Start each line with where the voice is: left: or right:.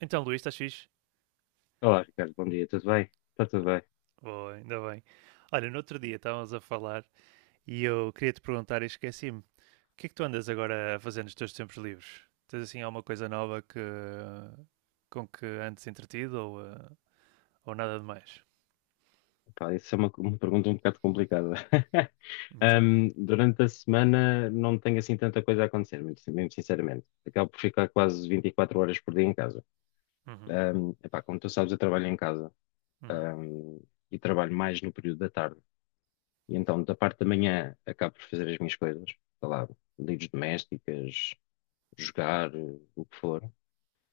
right: Então, Luís, estás fixe?
left: Olá, Ricardo, bom dia, tudo bem? Está tudo bem.
right: Boa, ainda bem. Olha, no outro dia estávamos a falar e eu queria te perguntar e esqueci-me. O que é que tu andas agora a fazer nos teus tempos livres? Tens assim alguma coisa nova que com que antes entretido ou, ou nada de mais?
left: Epá, isso é uma pergunta um bocado complicada.
right: Então.
left: Durante a semana não tenho assim tanta coisa a acontecer, muito, mesmo sinceramente. Acabo por ficar quase 24 horas por dia em casa.
right: Uhum.
left: Epá, como tu sabes, eu trabalho em casa,
right: Uhum.
left: ahm, e trabalho mais no período da tarde. E então, da parte da manhã, acabo por fazer as minhas coisas, sei lá, lides domésticas, jogar, o que for.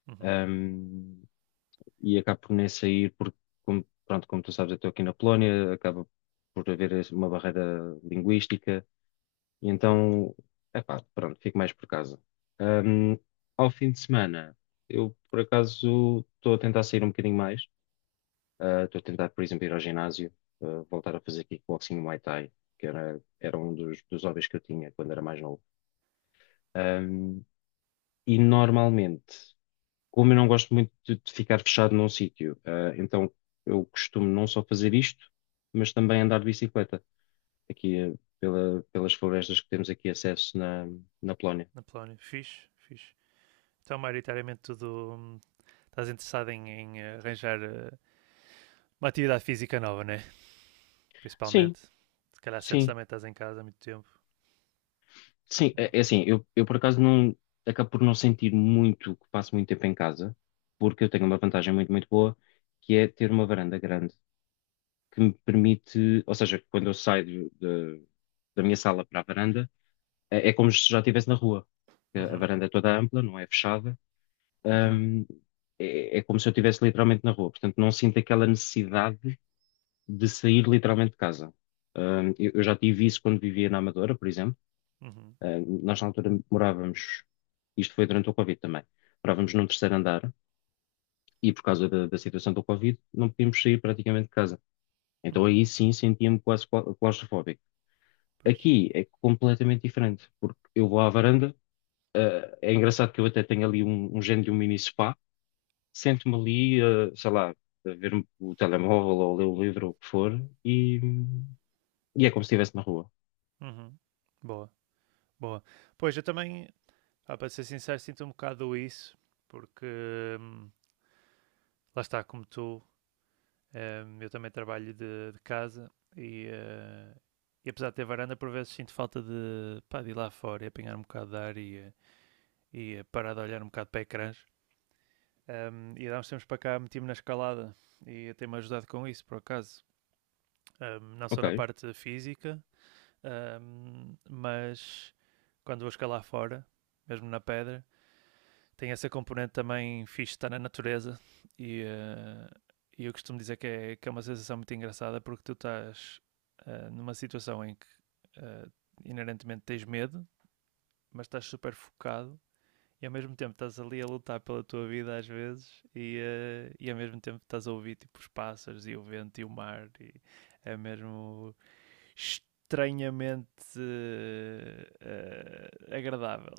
right: Uhum.
left: Ahm, e acabo por nem sair, porque, como, pronto, como tu sabes, eu estou aqui na Polónia, acaba por haver uma barreira linguística, e
right: Uhum.
left: então, epá, pronto, fico mais por casa. Ahm, ao fim de semana, eu, por acaso, estou a tentar sair um bocadinho mais. Estou a tentar, por exemplo, ir ao ginásio, voltar a fazer kickboxing e Muay Thai, que era um dos hobbies que eu tinha quando era mais novo. Ahm, e normalmente, como eu não gosto muito de ficar fechado num sítio, então eu costumo não só fazer isto, mas também andar de bicicleta aqui, pelas florestas que temos aqui acesso na Polónia.
right: Na Polónia, fixe, fixe. Então, maioritariamente tudo. Estás interessado em arranjar uma atividade física nova, né?
left: Sim,
right: Principalmente. Se calhar sentes
left: sim,
right: também que estás em casa há muito tempo.
left: sim.
right: É.
left: É assim, eu por acaso não acabo por não sentir muito que passo muito tempo em casa, porque eu tenho uma vantagem muito, muito boa, que é ter uma varanda grande que me permite, ou seja, quando eu saio de- da minha sala para a varanda. É como se já estivesse na rua. A
right: Uhum.
left: varanda é toda ampla, não é fechada.
right: Uhum.
left: Ahm, é como se eu estivesse literalmente na rua. Portanto, não sinto aquela necessidade de sair literalmente de casa. Eu já tive isso quando vivia na Amadora, por exemplo.
right: Uhum.
left: Nós na altura morávamos, isto foi durante o Covid também, morávamos num terceiro andar e por causa da situação do Covid não podíamos sair praticamente de casa. Então
right: Uhum,
left: aí sim sentia-me quase claustrofóbico.
right: pois.
left: Aqui é completamente diferente, porque eu vou à varanda, é engraçado que eu até tenho ali um género de um mini spa. Sento-me ali, sei lá, a ver o telemóvel ou ler o livro ou o que for e, e é como se estivesse na rua.
right: Uhum. Boa, boa. Pois, eu também, ah, para ser sincero, sinto um bocado isso, porque hum, lá está, como tu, eu também trabalho de casa e, eh, e apesar de ter varanda, por vezes sinto falta de, pá, de ir lá fora e apanhar um bocado de ar e parar de olhar um bocado para ecrãs. E há uns tempos para cá meti-me na escalada e tem-me ajudado com isso, por acaso. Não só
left: Ok,
right: na parte física, mas quando vou escalar fora, mesmo na pedra, tem essa componente também fixe de estar na natureza e, eu costumo dizer que é, uma sensação muito engraçada porque tu estás numa situação em que eh, inerentemente tens medo, mas estás super focado e ao mesmo tempo estás ali a lutar pela tua vida às vezes e ao mesmo tempo estás a ouvir tipo os pássaros e o vento e o mar e é mesmo estranhamente agradável.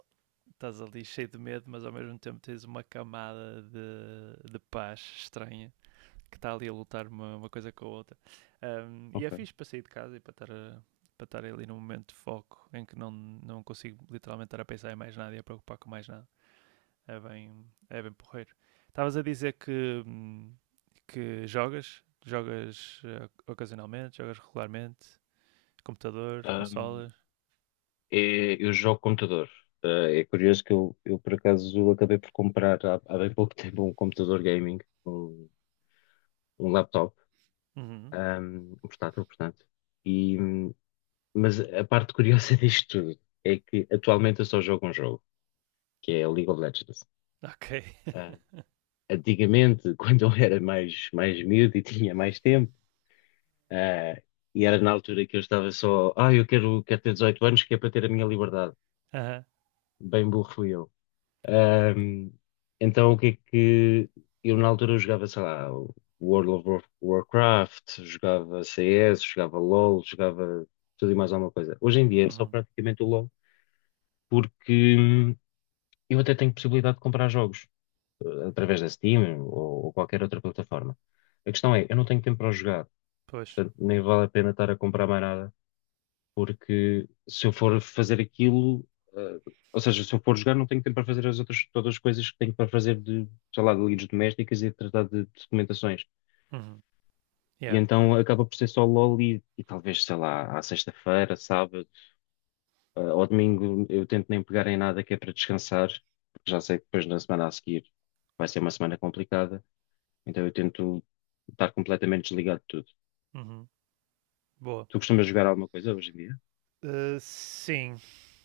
right: Estás ali cheio de medo, mas ao mesmo tempo tens uma camada de paz estranha que está ali a lutar uma coisa com a outra. E é
left: ok.
right: fixe para sair de casa e para estar, para estar ali num momento de foco em que não consigo literalmente estar a pensar em mais nada e a preocupar com mais nada. É bem porreiro. Estavas a dizer que, que jogas ocasionalmente, jogas regularmente. Computador,
left: Ahm,
right: consolas.
left: eu jogo computador. É curioso que eu, por acaso, acabei por comprar há bem pouco tempo um computador gaming, um, um laptop,
right: Uhum.
left: um portátil, portanto. E, mas a parte curiosa disto tudo é que atualmente eu só jogo um jogo, que é League of Legends.
right: Ok.
left: Antigamente, quando eu era mais miúdo e tinha mais tempo, ah, e era na altura que eu estava só, eu quero ter 18 anos, que é para ter a minha liberdade.
right: Aham.
left: Bem burro fui eu. Ahm, então, o que é que. Eu na altura eu jogava, sei lá, o World of Warcraft, jogava CS, jogava LOL, jogava tudo e mais alguma coisa. Hoje em dia é só
right: Uhum.
left: praticamente o LOL, porque eu até tenho possibilidade de comprar jogos, através da Steam ou qualquer outra plataforma. A questão é, eu não tenho tempo para o jogar,
right: Pois.
left: portanto, nem vale a pena estar a comprar mais nada, porque se eu for fazer aquilo, eh, ou seja, se eu for jogar, não tenho tempo para fazer as outras, todas as coisas que tenho para fazer de, sei lá, de lides domésticas e de tratar de documentações.
right: Uhum.
left: E
right: Yeah.
left: então acaba por ser só LOL e talvez, sei lá, à sexta-feira, sábado, ao domingo, eu tento nem pegar em nada que é para descansar, porque já sei que depois na semana a seguir vai ser uma semana complicada. Então eu tento estar completamente desligado de tudo.
right: Uhum. Boa.
left: Tu costumas jogar alguma coisa hoje em dia?
right: Sim.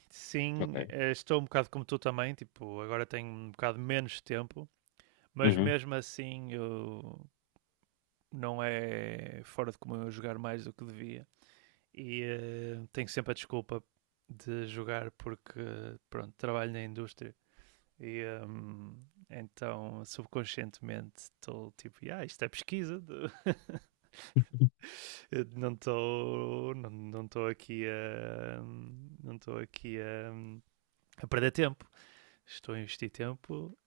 right: Sim,
left: Ok.
right: estou um bocado como tu também, tipo, agora tenho um bocado menos tempo, mas
left: Uhum.
right: mesmo assim eu não é fora de comum eu jogar mais do que devia. E tenho sempre a desculpa de jogar porque, pronto, trabalho na indústria e então subconscientemente estou tipo, ah, isto é pesquisa, Eu não estou aqui a perder tempo. Estou a investir tempo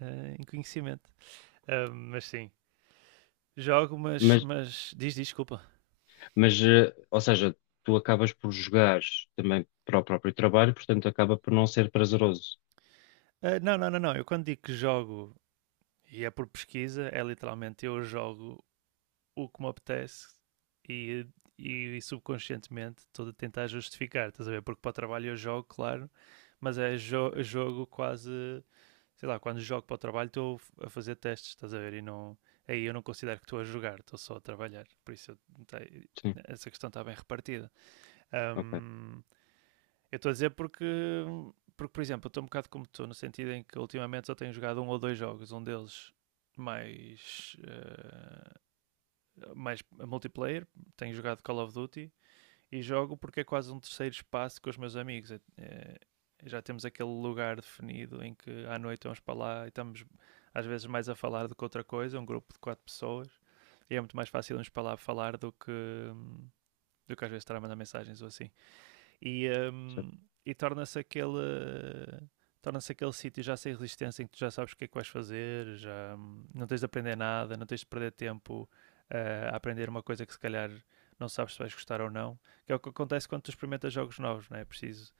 right: em conhecimento. Ah, mas sim, jogo, mas,
left: Mas,
right: mas diz desculpa.
left: mas, ou seja, tu acabas por jogar também para o próprio trabalho, portanto acaba por não ser prazeroso.
right: Ah, não, não, não, não. Eu quando digo que jogo e é por pesquisa, é literalmente eu jogo o que me apetece e, e subconscientemente estou a tentar justificar, estás a ver? Porque para o trabalho eu jogo, claro, mas é jo jogo quase sei lá, quando jogo para o trabalho estou a fazer testes, estás a ver? E não, aí eu não considero que estou a jogar, estou só a trabalhar. Por isso eu, tá,
left: Sim,
right: essa questão está bem repartida.
left: ok.
right: Hum, eu estou a dizer porque, por exemplo, eu estou um bocado como estou, no sentido em que ultimamente só tenho jogado um ou dois jogos, um deles mais, uh, mais multiplayer, tenho jogado Call of Duty e jogo porque é quase um terceiro espaço com os meus amigos. Já temos aquele lugar definido em que à noite vamos para lá e estamos às vezes mais a falar do que outra coisa, um grupo de quatro pessoas. E é muito mais fácil irmos para lá falar do que, do que às vezes estar a mandar mensagens ou assim e, hum,
left: Certo.
right: e torna-se aquele sítio já sem resistência em que tu já sabes o que é que vais fazer, já não tens de aprender nada, não tens de perder tempo a aprender uma coisa que se calhar não sabes se vais gostar ou não, que é o que acontece quando tu experimentas jogos novos, não é? É preciso,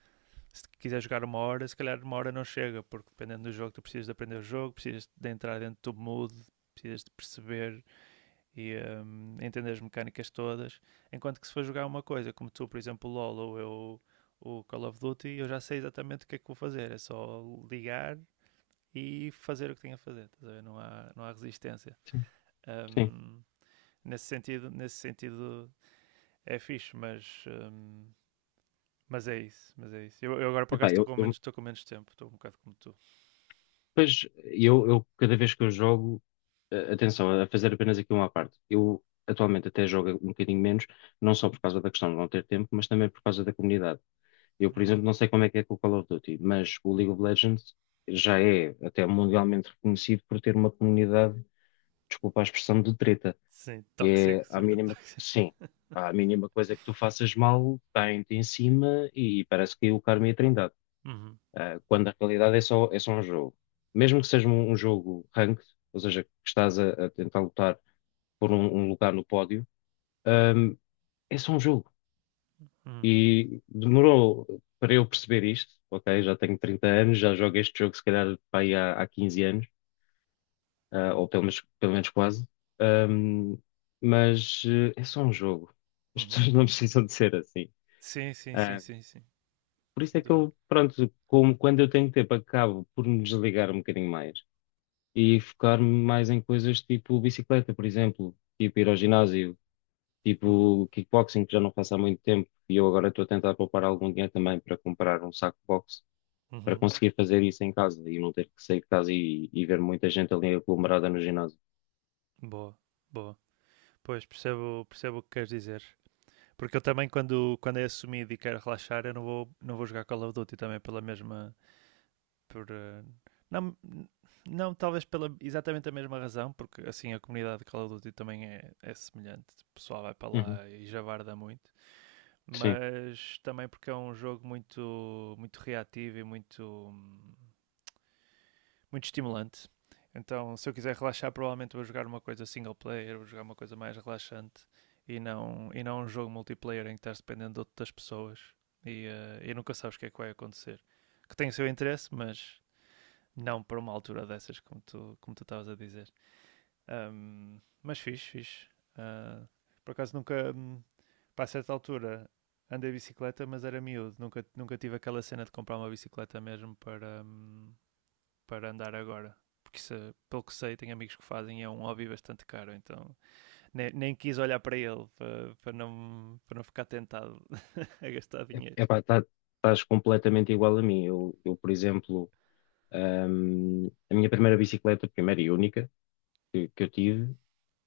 right: se quiser jogar uma hora, se calhar uma hora não chega, porque dependendo do jogo tu precisas de aprender o jogo, precisas de entrar dentro do mood, precisas de perceber e entender as mecânicas todas. Enquanto que se for jogar uma coisa, como tu, por exemplo, o LoL ou eu, o Call of Duty, eu já sei exatamente o que é que vou fazer. É só ligar e fazer o que tenho a fazer. Não há resistência.
left: Sim, sim.
right: Hum, nesse sentido é fixe, mas é isso. Mas é isso. Eu agora por
left: Epá,
right: acaso
left: eu, eu,
right: estou com menos tempo, estou um bocado como tu.
left: pois, eu cada vez que eu jogo, atenção, a fazer apenas aqui uma à parte. Eu atualmente até jogo um bocadinho menos, não só por causa da questão de não ter tempo, mas também por causa da comunidade. Eu, por
right: Uhum.
left: exemplo, não sei como é que é com o Call of Duty, mas o League of Legends já é até mundialmente reconhecido por ter uma comunidade, desculpa a expressão, de treta.
right: Sim,
left: E é
right: tóxico,
left: à
right: super
left: mínima,
right: tóxico.
left: sim, à mínima coisa que tu faças mal, caem-te em cima e parece que é o Karma e a Trindade.
right: Uhum.
left: Quando na realidade é só um jogo. Mesmo que seja um jogo ranked, ou seja, que estás a tentar lutar por um lugar no pódio, ahm, é só um jogo.
right: Uhum.
left: E demorou para eu perceber isto, ok? Já tenho 30 anos, já jogo este jogo se calhar pá, aí há 15 anos, ou pelo menos quase. Ahm, mas é só um jogo. As
right: Uhum.
left: pessoas não precisam de ser assim.
right: Sim, sim, sim,
left: Ah,
right: sim, sim.
left: por isso é
right: Sem
left: que
right: dúvida.
left: eu, pronto, como quando eu tenho tempo, acabo por me desligar um bocadinho mais e focar-me mais em coisas tipo bicicleta, por exemplo, tipo ir ao ginásio,
right: Uhum.
left: tipo kickboxing, que já não faço há muito tempo, e eu agora estou a tentar poupar algum dinheiro também para comprar um saco box para
right: Uhum.
left: conseguir fazer isso em casa e não ter que sair de casa e ver muita gente ali aglomerada no ginásio.
right: Boa, boa. Pois, percebo, percebo o que queres dizer. Porque eu também, quando é assumido e quero relaxar, eu não vou, não vou jogar Call of Duty também pela mesma. Por, não, não, talvez pela exatamente a mesma razão, porque assim a comunidade de Call of Duty também é semelhante. O pessoal vai para
left: Uhum.
right: lá e javarda muito.
left: Sim.
right: Mas também porque é um jogo muito, muito reativo e muito estimulante. Então, se eu quiser relaxar, provavelmente vou jogar uma coisa single player, vou jogar uma coisa mais relaxante e não um jogo multiplayer em que estás dependendo de outras pessoas e nunca sabes o que é que vai acontecer. Que tem o seu interesse, mas não para uma altura dessas, como tu estavas a dizer. Mas fixe, fixe. Uh, por acaso nunca, para certa altura, andei bicicleta, mas era miúdo. Nunca, nunca tive aquela cena de comprar uma bicicleta mesmo para, para andar agora. Porque isso, pelo que sei, tenho amigos que fazem é um hobby bastante caro, então nem, nem quis olhar para ele para, para não ficar tentado de dinheiro.
left: Epá, tá, estás completamente igual a mim. Eu, por exemplo, a minha primeira bicicleta, primeira e única que eu tive,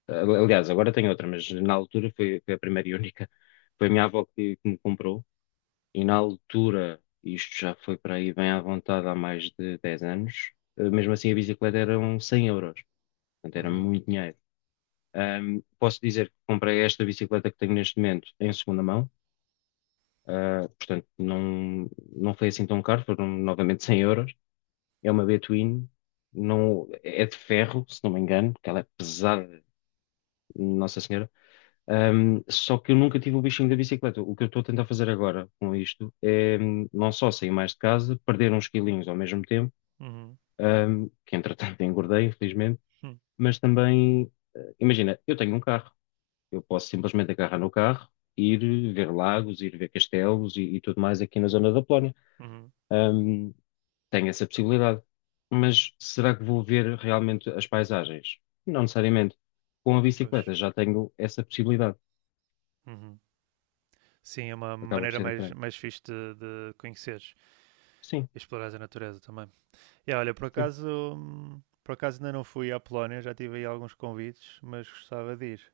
left: aliás, agora tenho outra, mas na altura foi a primeira e única, foi a minha avó que me comprou. E na altura, isto já foi para aí bem à vontade há mais de 10 anos, mesmo assim a bicicleta eram 100 euros. Portanto, era
right: Uhum.
left: muito dinheiro. Posso dizer que comprei esta bicicleta que tenho neste momento em segunda mão, portanto, não, não foi assim tão caro, foram novamente 100 euros. É uma B-Twin, não, é de ferro, se não me engano, porque ela é pesada. Nossa Senhora. Só que eu nunca tive o bichinho da bicicleta. O que eu estou a tentar fazer agora com isto é não só sair mais de casa, perder uns quilinhos ao mesmo tempo,
right: Uhum.
left: que entretanto engordei, infelizmente,
right: Uhum.
left: mas também, imagina, eu tenho um carro. Eu posso simplesmente agarrar no carro, ir ver lagos, ir ver castelos e tudo mais aqui na zona da Polónia.
right: Uhum,
left: Ahm, tenho essa possibilidade. Mas será que vou ver realmente as paisagens? Não necessariamente. Com a
right: pois.
left: bicicleta já tenho essa possibilidade.
right: Uhum. Sim, é uma
left: Acaba por
right: maneira
left: ser
right: mais,
left: diferente.
right: mais fixe de conheceres
left: Sim,
right: e explorares a natureza também. E olha, por
left: sim.
right: acaso, por acaso ainda não fui à Polónia, já tive aí alguns convites, mas gostava de ir.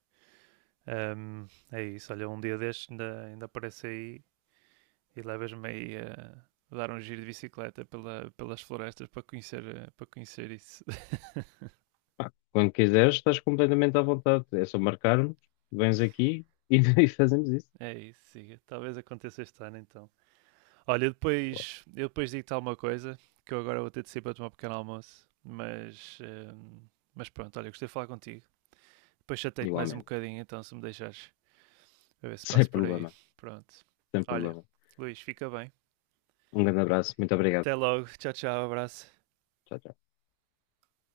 right: Hum, É isso, olha, um dia destes ainda aparece aí e levas-me aí a dar um giro de bicicleta pelas florestas para conhecer isso.
left: Pá, quando quiseres, estás completamente à vontade. É só marcar-nos, vens aqui e, e fazemos isso.
right: É isso, siga. Talvez aconteça este ano então. Olha, depois, eu depois digo-te alguma coisa, que eu agora vou ter de sair para tomar um pequeno almoço, mas pronto, olha, gostei de falar contigo. Depois chatei-te mais um
left: Igualmente.
right: bocadinho então, se me deixares, a ver se
left: Sem
right: passo por aí.
left: problema,
right: Pronto.
left: sem
right: Olha,
left: problema.
right: Luís, fica bem.
left: Um grande abraço, muito obrigado.
right: Até logo. Tchau, tchau. Abraço.
left: Tchau, tchau.